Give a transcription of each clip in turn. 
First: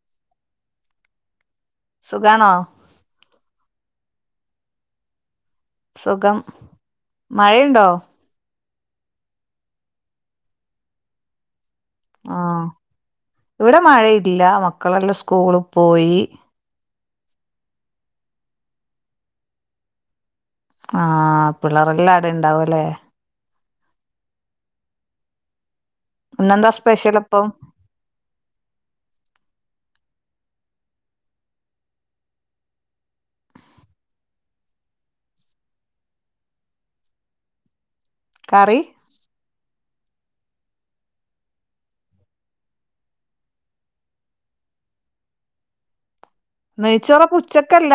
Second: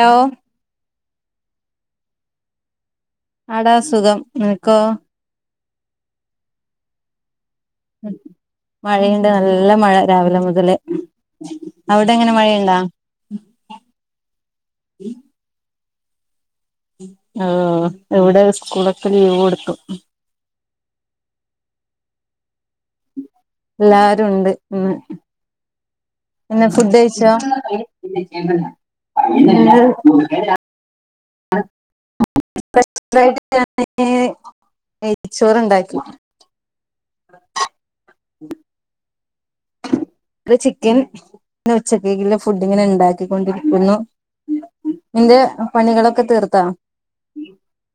Law സുഖാണോ? എടാ സുഖം നിനക്കോ? സുഖം മഴയുണ്ടോ? മഴയിണ്ട് നല്ല മഴ രാവിലെ മുതല് അവിടെ എങ്ങനെ ആഹ് മഴയുണ്ടാ ഇവിടെ മഴയില്ല മക്കളെല്ല സ്കൂള് പോയി ആഹ് ഇവിടെ സ്കൂളൊക്കെ ലീവ് കൊടുത്തു ആഹ് പിള്ളേരെല്ലാ ആടെ ഇണ്ടാവുംല്ലേ എല്ലാരുംണ്ട് ഇന്ന് പിന്നെ ഇന്നെന്താ ഫുഡ് സ്പെഷ്യൽ കഴിച്ചോ? അപ്പം സ്‌പെഷ്യലായിട്ട് ഞാന് [unintelligible] നെയച്ചോറ്ണ്ടാക്കി. [unintelligible] കറി [inaudible] ക്ക് ചിക്കൻ പിന്നെ ഉച്ചകേക്ക്‌ള്ള ഫുഡ്ങ്ങനെ ണ്ടാക്കിക്കൊണ്ടിരിക്കുന്നു. നിന്റെ പണികളൊ നെയ്ച്ചോറപ്പോ ഉച്ചക്കല്ല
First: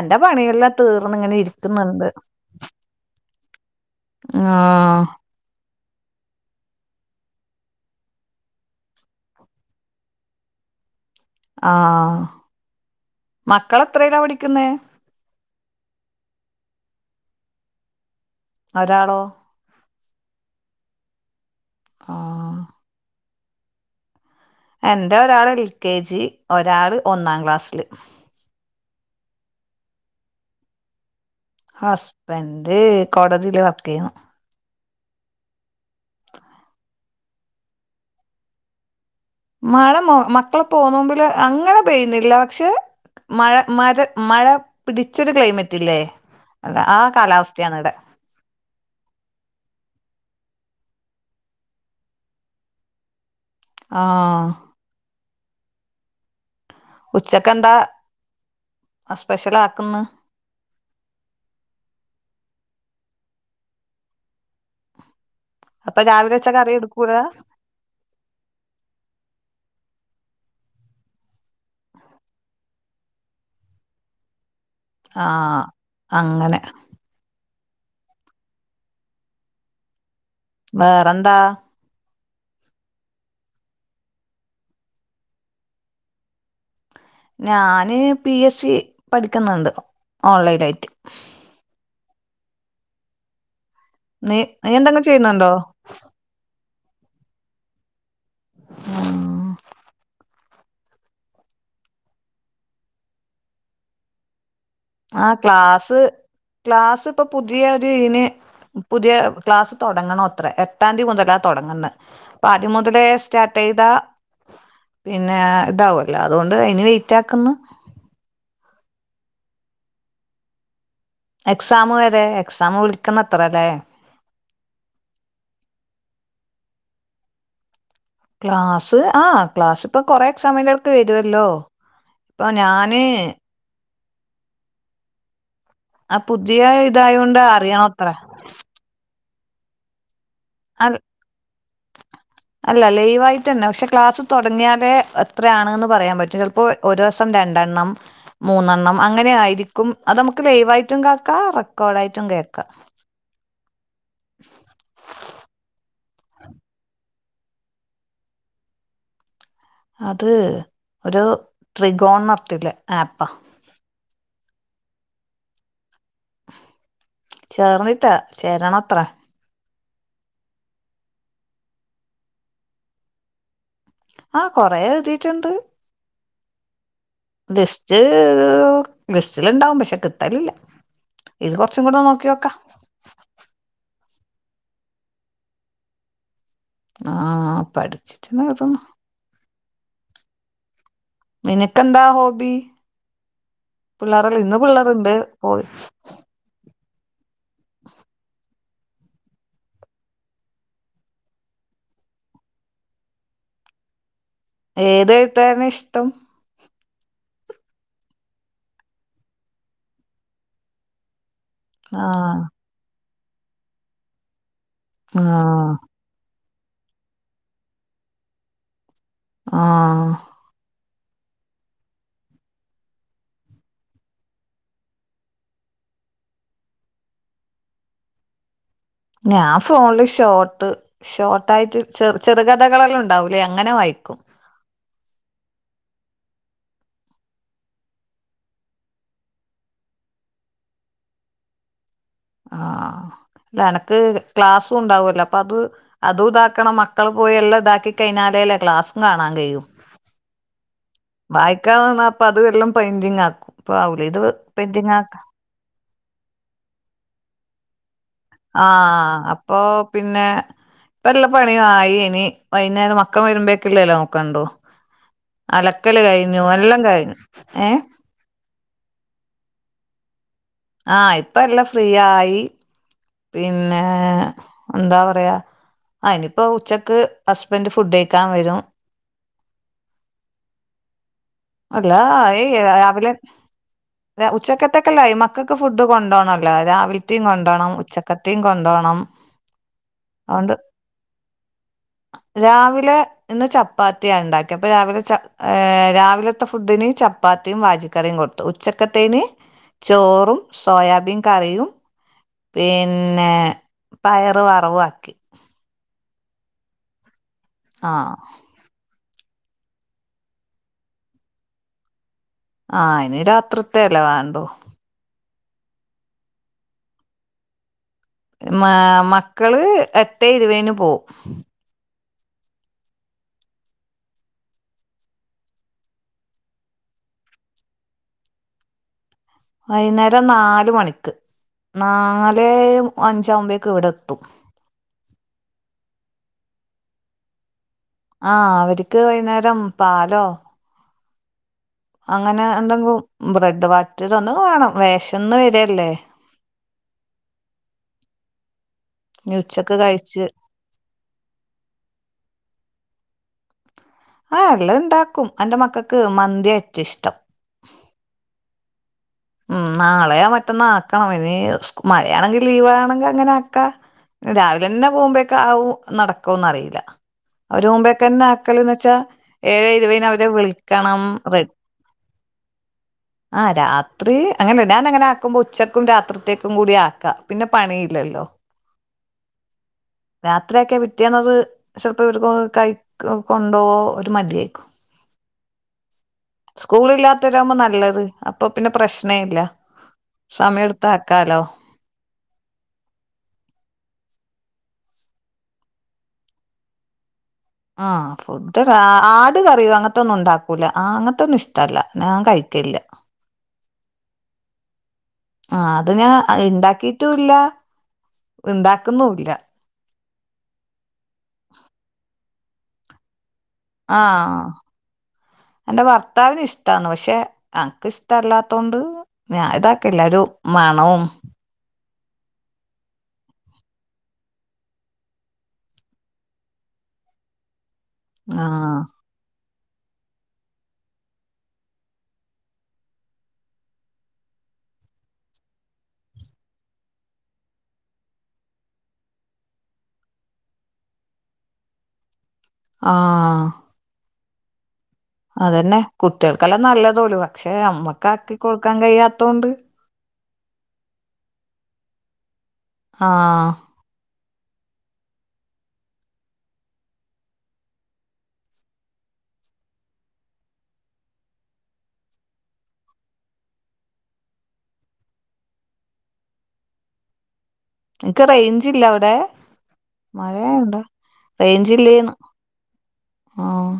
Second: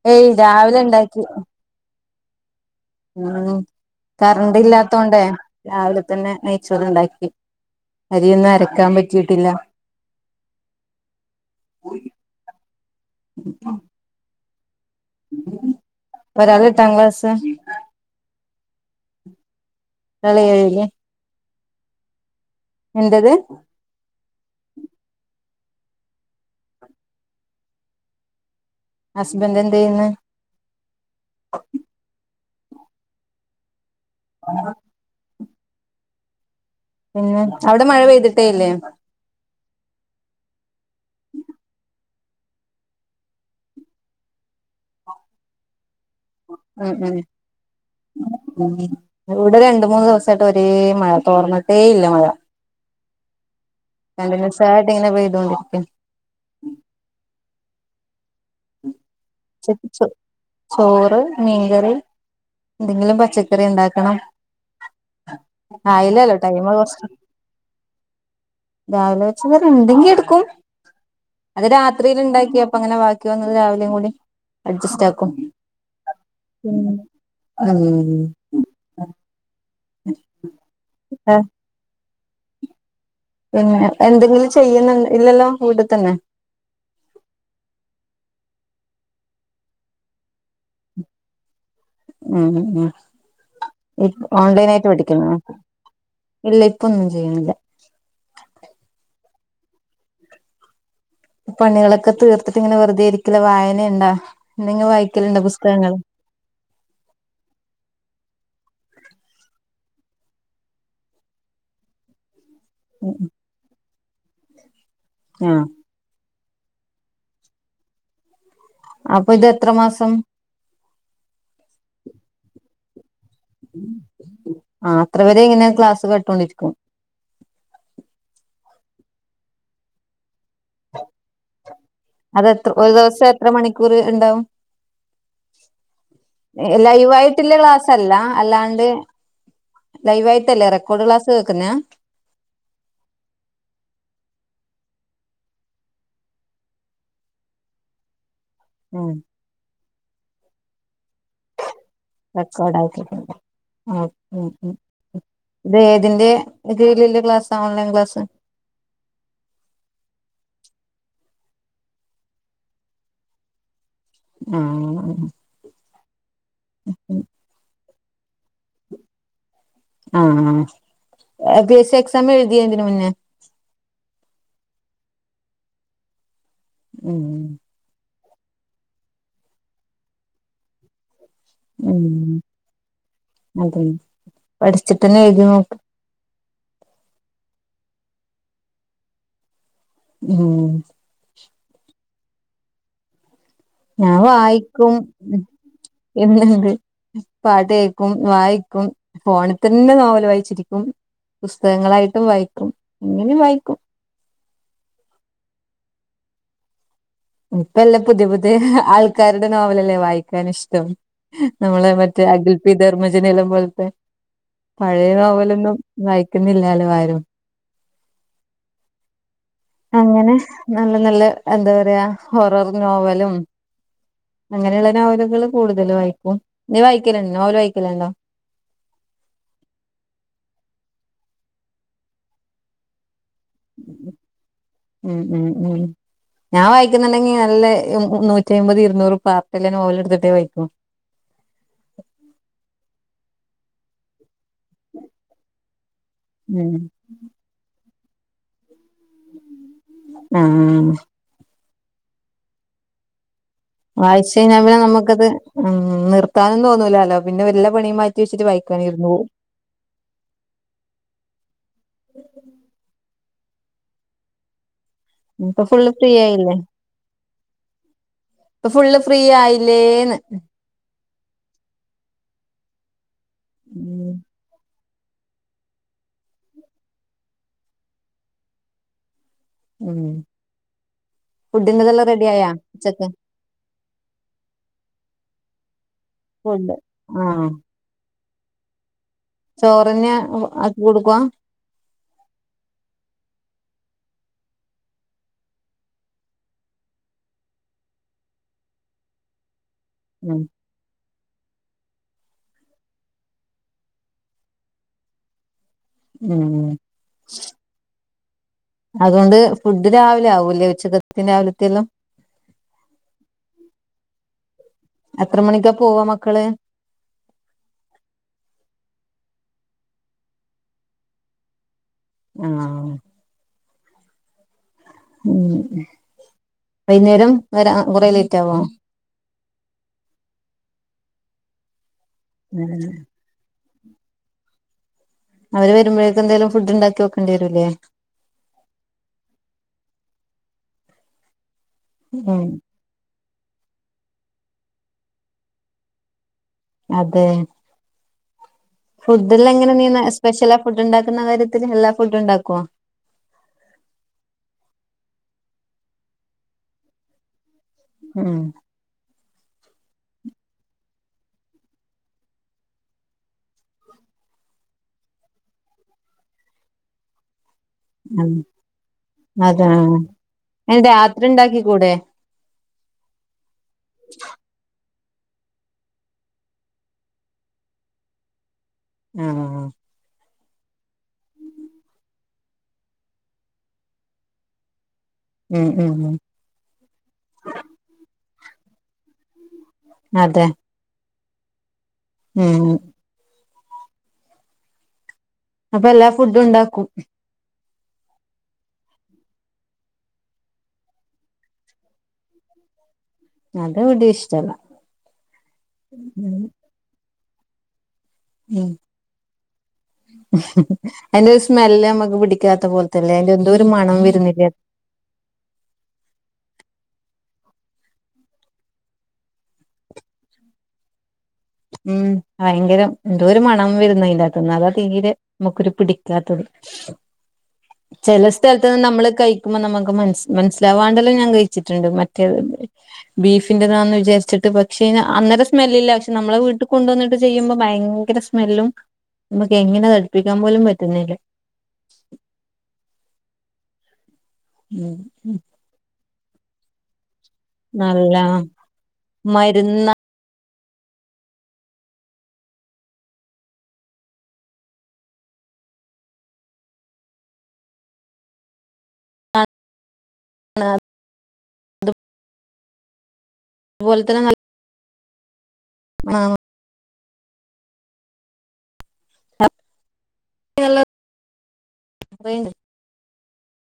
എന്റെ ഏയ് പണിയെല്ല രാവിലെ ഉണ്ടാക്കി തീർന്ന്ങ്ങനെ ഇരിക്ക്‌ന്ന്ണ്ട്. ഉം കറണ്ട് ഇല്ലാത്തോണ്ടേ രാവിലെ തന്നെ നെയ്ച്ചോറ്ണ്ടാക്കി അരിയൊന്നു അരക്കാൻ പറ്റീട്ടില്ല ആഹ് മക്കൾ എത്രേല പഠിക്ക്‌ന്നേ? ഒരാള് എട്ടാംക്ലാസ്സ്‌ ഒരാളോ? ഒരാൾ ഏഴ്ല് ആഹ് നിൻ്റെത് എന്റെ ഒരാള് എൽ കെ ജി ഒരാള് ഒന്നാം ക്ലാസ്സിൽ ഹസ്ബൻഡ് എന്തെയ്യ്ന്ന്? ഹസ്ബൻഡ് കോടതിയില് വർക്കെയ്യുന്നു. ആ പിന്നെ അവിടെ മഴ പെയ്തിട്ടേ ഇല്ലേ മഴ മക്കളെ പോന്നുമ്പില് അങ്ങനെ പെയ ഇല്ല പക്ഷെ മഴ മര മഴ പിടിച്ചൊരു ക്ലൈമറ്റ് ഇല്ലേ അല്ല ആ ഉം കാലാവസ്ഥയാണ് ഇവിടെ ഉം മ് ഇവിടെ രണ്ട് മൂന്ന് ദിവസായിട്ട് [unintelligible] ഏ മഴ തോർന്നിട്ടേ ഇല്ല മഴ ആഹ് കണ്ടിന്യൂസായിട്ട് ഇങ്ങനെ പോെയ്തോണ്ടിരിക്ക ഉച്ചക്ക്എന്താ ചക്ക് ചോ ചോറ് മീൻകറി എന്തെങ്കിലും പച്ചക്കറി ണ്ടാക്കണം അപ്പൊ രാവിലെ ആയില്ലല്ലോ ട്ടോ വെച്ച കറി മാമു സ് എടുക്കൂല കുറച്ച രാവിലെ വെച്ച തര എതെങ്കി എടുക്കും അത് രാത്രിൽ ഉണ്ടാക്കിയ അപ്പ അങ്ങനെ ബാക്കി വന്നത് രാവിലെയും കൂടി അഡ്ജസ്റ്റ് ആക്കും ആഹ് അങ്ങനെ ഉം മ്മ് വേറെന്താ പിന്നെ എന്തെങ്കിലും ചെയ്യുന്നു ഇല്ലല്ലോ വീട്ട തന്നെ ഞാന് പി എസ് സി പഠിക്കുന്നുണ്ട് ഓൺലൈൻ ആയിട്ട് ഉം ഉം നീ നീ ഓൺലൈൻയിട്ട് എന്തെങ്കിലും പഠിക്കുന്നു ചെയ്യുന്നുണ്ടോ ഇല്ല ഇപ്പൊന്നും ചെയ്യുന്നില്ല ആ [unintelligible] പണികളൊക്കെ തീർത്തിട്ട ഇങ്ങനെ വെറുതെ ഇരിക്കില്ല വായന ഉണ്ടാ ആ ക്ലാസ്സ് ക്ലാസ് ഇപ്പൊ പുതിയ ഒരു ഇന് പുതിയ ക്ലാസ് തുടങ്ങണ അത്ര എട്ടാംതിയതി മുതലാ തുടങ്ങന്ന് അപ്പൊ ആദ്യം മുതലേ സ്റ്റാർട്ട് ചെയ്ത പിന്നെ ആഹ് ഇതാവല്ലോ അതുകൊണ്ട് ഇനി വെയിറ്റ് ആക്കുന്നു അപ്പൊ ഇതെത്ര മാസം എക്സാാം വരെ എക്സാാം വിളി - ആ അത്ര പേരെ എങ്ങനാ ക്ലാസ്സ് കട്ടൊണ്ടിരിക്കും ക്ലാസ് ആ ക്ലാസ് ഇപ്പൊ കൊറെ സമയങ്ങൾക്ക് വരുവല്ലോ ഇപ്പൊ ഞാന് കുറി ഉണ്ടാവും ആ പുതിയ എല്ല ഇതായോണ്ട് യുഅയിട്ടുള്ള അറിയണത്ര ക്ലാസല്ല അല്ലാണ്ട് ലൈവായിട്ടല്ലേ അ റെക്കോർഡ് ക്ലാസ് കേൾക്കുന്ന അല ലൈവയിട്ട് തന്നെ പക്ഷെ ക്ലാസ്സ് തുടങ്ങിയാലേ എത്രയാാണ്ന്ന് പറയാൻ പറ്റും ചിലപ്പോൾ ഒരു ദിവസം രണ്ടെണ്ണം മൂന്നെണ്ണം ഉം അങ്ങനെ ആയിരിക്കും അത് നമുക്ക് ലൈവ്യിട്ടും കേക്കാം റെക്കോർഡ ആായിട്ടും കേക്ക ആ ഉം ഉം ഇത അതിന്റെ കീയിൽ ള്ള ക്ലാസ ഓൺലൈൻ ക്ലാസ് അത് ഒരു ത്രികോർണർട്ടിലെ ആപ്പാ മ്മ്ഹ്ഹ് ചേർന്നിട്ടാ ചേരണത്ര ആ ബി എസ് സി എക്സാം എഴുതിയ തിന് മുന്നേ ആ കൊറെ എഴുതിട്ടുണ്ട് ഉം ലിസ്റ്റ് ലിസ്റ്റിലുണ്ടാവും പക്ഷെ കിട്ടലില്ല ഇത് കൊറച്ചും ഉം കൂടെ നോക്കിയോക്കാ അതന്നെ പഠിച്ചിട്ടന്നെ എഴതി നോക്ക ആ പഠിച്ചിട്ടന്നായിന്ന ഉം എ നിനക്ക് ന്താ ഹോബി ഞാൻ പിള്ളേരല്ല ഇന്ന് വായിക്കും പിള്ളേരുണ്ട് പോയി എന്ന്ണ്ട് പാട്ട് കേൾക്കും വായിക്കും ഫോണിൽ തന്നെ നോവല് വായിച്ചിരിക്കും പുസ്തകങ്ങളായിട്ടും വായിക്കും ഇങ്ങനെ വായിക്കും മട്ടം ഇപ്പല്ലാം പുതിയ പുതിയ ആൾക്കാരുടെ നോവലല്ലേ വായിക്കാൻ ഇഷ്ടം നമ്മളെ മറ്റേ ആ അഗൽ പിി ധർമ്മജനല്ലം പോലത്തെ പഴയ ആഹ് നോവലൊന്നും നയിക്കുന്നില്ലാലോ ആരും ആഹ് അങ്ങനെ നല്ല നല്ല എന്താ പറയാ ഹൊറർ നോവലും അങ്ങനെയുള്ള നോവലുകൾ കൂടുതല് വായിക്കും നീ വായിക്കലണ്ടോ നോവല് വായിക്കലണ്ടോ ഞാൻ ഫോണില് ഷോർട്ട് ഷോർട്ടായിട്ട് ചെറുകഥകളെല്ലാം ഉണ്ടാവൂ ല്ലെ അങ്ങനെ വായിക്കും ഉം ഉം ഉം ഞാൻ വായിക്കുന്നുണ്ടെങ്കി നല്ല നൂറ്റി അമ്പത് ഇരുന്നൂറ് പാർട്ടല്ലേ നോവൽ എടുത്തിട്ടേ വായിക്കും ആഹ് ല്ല എനക്ക് ക്ലാസ്സുംണ്ടാവല്ലോ അപ്പൊ അത് അതും ഉം ഇതാക്കണം മക്കൾ പോയി എല്ലാം ഇതാക്കി- കൈഞ്ഞാലല്ലെ ക്ലാസും കാണൻ കഴിയും ആഹ് ഇക്ക വന്നാൽ അപ്പ അതെല്ലാം പെൻ്റിംഗ് ആക്കും ഇപ്പ ആവൂലേ ഇത് വായിച്ച് കഴിഞ്ഞാന്നെ പെയിന്റിങ് ആക്ക നമുക്കത് ഉം നിർത്താനും തോന്നൂലാലോ പിന്നെ എല്ല പണിയും വെച്ചിട്ട് വായിക്കാൻ ഇരുന്ന് ആഹ് പോകും അപ്പൊ പിന്നെ ഇപ്പ എല്ലാ പണിയും ആയി ഇനി വൈകുന്നേരം മക്ക പക്കം വരുമ്പോേക്കുള്ളല്ലോ നോക്കണ്ടോ ഇപ്പൊ ഫുള്ള് അലക്കൽ ഫ്രീ കഴിഞ്ഞു ആയില്ലേ എല്ലാം കഴിഞ്ഞു ഏ ഫുള്ള് ഫ്രീ ആയില്ലേന്ന് ആഹ് ഇപ്പ എല്ലാം ഫ്രീ ആയി പിന്നെ ഉം എന്താ പറയാ ഇനിപ്പോ ഉച്ചക്ക് ഹസ്ബൻഡ് ഫുഡ് കഴിക്കാൻ വരും ഉം അല്ല ഫുഡിന്റെതെല്ലാം റെഡി ആയാ ഏയ് ഉച്ചക്ക് അവലെ ഉച്ചക്കത്തൊക്കെല്ലായി മക്കൾക്ക് ഫുഡ് കൊണ്ടോണല്ലോ ഫുഡ് രാവിലത്തെയും ആഹ് കൊണ്ടോണം ഉച്ച കത്തിും കൊണ്ടോണം ചോറന്നെ അതൊണ്ട് ആക്കി കൊടുക്കുവാ രാവിലെ ഇന്ന് ചപ്പാത്തി ഉണ്ടാക്കി അപ്പ രാവിലെ് രാവിലെ ഫുഡ്ന് ചപ്പാത്തി മാജിക്കറിയും കൊടുത്തു ഉച്ചക്കത്തേന് ചോറും ഉം സോയാബീൻ കറിയും പിന്നെ പയറ് വറവും ആക്കി ഉം ആഹ് അതുകൊണ്ട് ഫുഡ് രാവിലെ ആവൂല്ലേ ഉച്ചകത്തി രാവിലത്തെെതും ആ ഇനി രാത്രി ത്തെ അല്ലെ വേണ്ടോ എത്ര മണിക്കാ പോവാ മക്കള് മ മക്കള് എട്ടേ ഇരുവേനു പോവും ആഹ് ഉം വൈകുന്നേരം വരാൻ കൊറെ ലേറ്റ് ആവോ വൈകുന്നേരം നാല് മണിക്ക് നാല് അഞ്ചാവുമ്പേ ക്ക് ഇവിടെ ത്തും അവര് വരുമ്പോഴേക്കും എന്തേലും ഫുഡ് ഉണ്ടാക്കി വെക്കേണ്ടി വരൂല്ലേ ആഹ് അവർക്ക് വൈകുന്നേരം പാലോ അങ്ങനെ ഉം എന്തെങ്കും ബ്രെഡ് വട്ടിയതൊന്ന വേണം വേഷംന്ന് വരല്ലേ അതെ ഇനി ഫുഡിൽ എങ്ങനെ ഉച്ചക്ക് നീ കഴിച്ച് സ്പെഷ്യൽ ആ ഫുഡ് ഉണ്ടാക്കുന്ന കാര്യത്തിൽ എല്ലാ ഫുഡ് ഉണ്ടാകോ ആ എല്ല ഉണ്ടാക്കും എൻ്റെ മക്കൾക്ക് മന്തി ഏറ്റവും ഇഷ്ടം ആഹ് ഉം നാളെയാ മറ്റോ ന്നാക്കണം ഇനി സ് മഴയാണെങ്കി ലീവ് ആണെങ്കെ അങ്ങനെ ആക്കാ രാവിലെന്നെ പോകുമ്പോേക്കെ ആവൂ നടക്കോന്ന് അറീല അവര് മുമ്പേക്കെന്നെ ഉം ആക്കല്ന്ന് വെച്ചാ അതെ ഏഴ് ഇരുവയ്ന് അവരെ അയിന് വിളിക്കണം രാത്രി റെ ഉണ്ടാക്കി കൂടെ ആഹ് രാ രാത്രി അങ്ങനെ ഞാൻ അങ്ങനെ ആക്കുമ്പോ ഉച്ചക്കും രാത്രിത്തേക്കും കൂടി ആക്കാം പിന്നെ പണിയില്ലല്ലോ ആഹ് രാത്രിയാക്കെ പിറ്റേന്നത് ചെലപ്പോ ഇവര് കൈ കൊണ്ടോ ഒരു മടിയായിരിക്കും. ഉം ഉം ഉം സ്കൂൾ ഇല്ലാത്തവരാമ്പോ നല്ലത് അപ്പൊ പിന്നെ പ്രശ് നയില്ല അതെ സമയട്ത്ത് ആക്കാല്ലോ. ഉം അപ്പ എല്ലാ ഫുഡ് ഉണ്ടാക്കും ആഹ് ഫുഡ് ഒരാ ആട് കറിയോ അങ്ങത്തൊന്നും ഉണ്ടാക്കൂല അങ്ങനത്തൊന്നും ഇഷ്ടല്ല. ഞാൻ കഴി ക്കില്ല അത്‌ ഇവ്ടിം ഇഷ്ടല്ല. ആ അത്‌ ഞാൻ ഉം ഇണ്ടാക്കീട്ടും ഇല്ല ഉം അതിന്റെ ഒരു സ്മെല് നമ്മക്ക് പിടി ക്ക്യാത്ത പോൽത്തെല്ലേ അയിൻ്റെ നീ ആഹ് എന്റെ ഭർത്താവിന് ഇഷ്ടാണ് പക്ഷെ അനക്ക് ഇഷ്ടമല്ലാത്തോണ്ട് ഞാൻ ഇതാക്കല്ലാരും മണവും ഉം ഭയങ്കരം എന്തോ ഒരു മണം വരുന്നു അതിന്റകത്ത് ന്ന് അതാ തീരെ നമുക്കൊരു പിടിക്കാത്തത്. ചെല സ്ഥലത്ത്ന്ന് ആഹ് നമ്മള് കൈ ക്കുമോ നമക്ക് മനസ് മനസ്സിലാവു വാണ്ടല്ലോ ഞാൻ കഴിച്ചിട്ട്ണ്ട് മറ്റേത് ബീഫിന്റെതാണന്ന് വിചാരിച്ച് പക്ഷേന് അന്നേരം സ്മെല്ലില്ല പക്ഷെ നമ്മളെ വീട്ട് കൊണ്ടുവന്നിട്ട് ചെയ്യുമ്പോ ഭയങ്കര സ്മെല്ലും നമുക്ക് എങ്ങനെ അത് അടുപ്പിക്കാൻ പോലും പറ്റുന്നില്ല ആഹ് ഉം ഉം അതന്നെ കുട്ടികൾക്കെല്ലാം നല്ലതോലു പക്ഷെ അമ്മക്ക നല്ല ആക്കി കൊടുക്കാൻ കയ്യാത്തോണ്ട് മരുന്ന് ആഹ് [unintelligible] പോലത്തന്നെ നൽ [unintelligible] നിക്ക് റേഞ്ചില്ല അവ തേ മഴയായോണ്ടാ റേഞ്ചില്ലേന്ന് എനിക്ക് ആഹ്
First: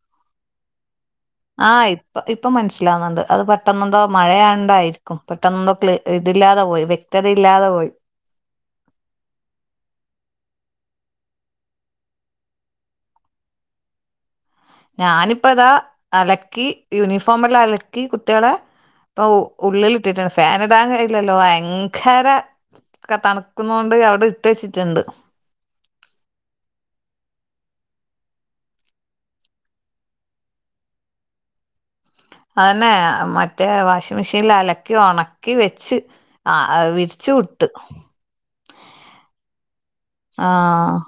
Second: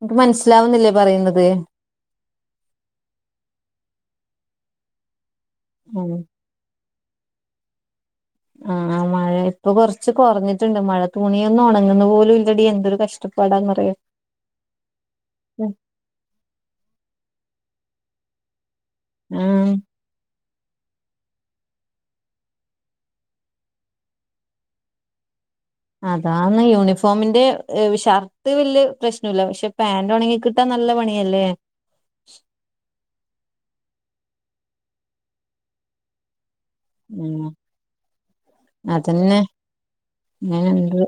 [unintelligible] ക്ക് മനസ്സിലാവുന്നില്ലേ പറയുന്നത് ആഹ് ഇപ്പ ഇപ്പൊ മനസ്സിലാവുന്നുണ്ട് അത് പെട്ടെന്നന്തോ മഴയാണ്ടായിരിക്കും പെട്ടന്നെന്തോ ക്ലി ഉം ഇതില്ലാതെ പോയി വ്യക്തത ഇല്ലാതെ പോയി. ആ മ മഴ ഇപ്പൊ കൊറച്ച് കൊറഞ്ഞിട്ട്ണ്ട് മഴ തുണിയൊന്നും ഒണങ്ങുന്ന് പോലും ഇല്ലടി എന്തൊരു കഷ്ടപ്പാടാന്ന് അറിയോ [inaudible] ഞാനിപ്പോ ഇതാ അലക്കി യൂനിഫോം എല്ലാം അലക്കി കുട്ട്യോളെ, ഇപ്പൊ ആഹ് ഉള്ളിൽ ഇട്ടിട്ടാണ് ഫാൻ ഇടാൻ കഴയില്ലല്ലോ വയങ്കര തണുക്കുന്നോണ്ട് അവിടെ ഇട്ട് വെച്ചിട്ട്ണ്ട്. അതാന്ന് യൂണിഫോമിന്റെ ഏ ഷർട്ട് വല്ല്യ പ്രശ്നൂല്ല പക്ഷെ പാന്റ് ഒണങ്ങി കിട്ടാൻ ന ല്ല പണിയല്ലേ അതന്നെ മറ്റേ വാഷിംഗ്‌ മെഷീനിൽ അലക്കി ഒണക്കി വെച്ച് ആ ഉം വിരിച്ചുവിട്ട് അതന്നെ ആഹ്.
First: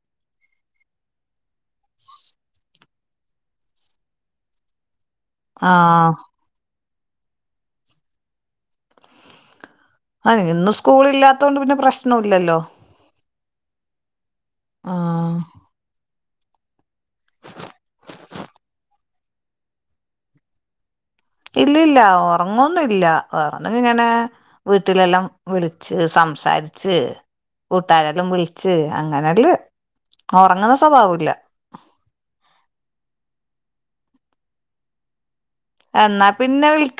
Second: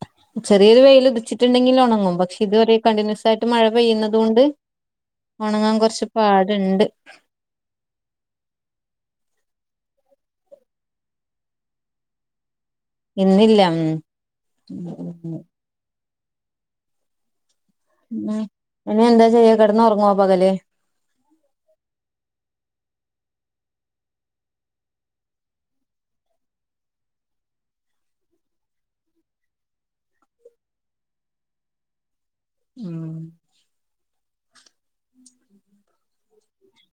[unintelligible] ചെറ്യേരു വെയിൽ ഉദിച്ചിട്ടുണ്ടെങ്കി ന്നെ ഒണങ്ങും പക്ഷെ ഇത്‌ വരെ കണ്ടിന്യൂസ് ആയിട്ട് മഴ പെയ്യുന്നതു കൊണ്ട് ആ ഒണങ്ങാൻ കൊറച്ച് പാട്ണ്ട് ആ ഇന്ന് സ്കൂളില്ലാത്തോണ്ട് പിന്നെ പ്രശ്നൂല്ലല്ലോ. ഇന്നില്ല ആ ഉം ഉ ഇനി എന്താ ചെയ്യ കിടന്ന് ഉറങ്ങോ പകല് ഇല്ലല്ല ഉറങ്ങൊന്നല്ല വേറെന്തെങ്കിലും ഇങ്ങനെ വീട്ടിലെല്ലാം വിളിച്ച് സംസാരിച്ച് കൂട്ടാരെല്ലാം വിളിിച്ച്ച് അങ്ങനല്ല ഉറങ്ങുന്ന സ്വഭാവില്ല ഉം എന്നാ പിന്നെ വിളിക്ക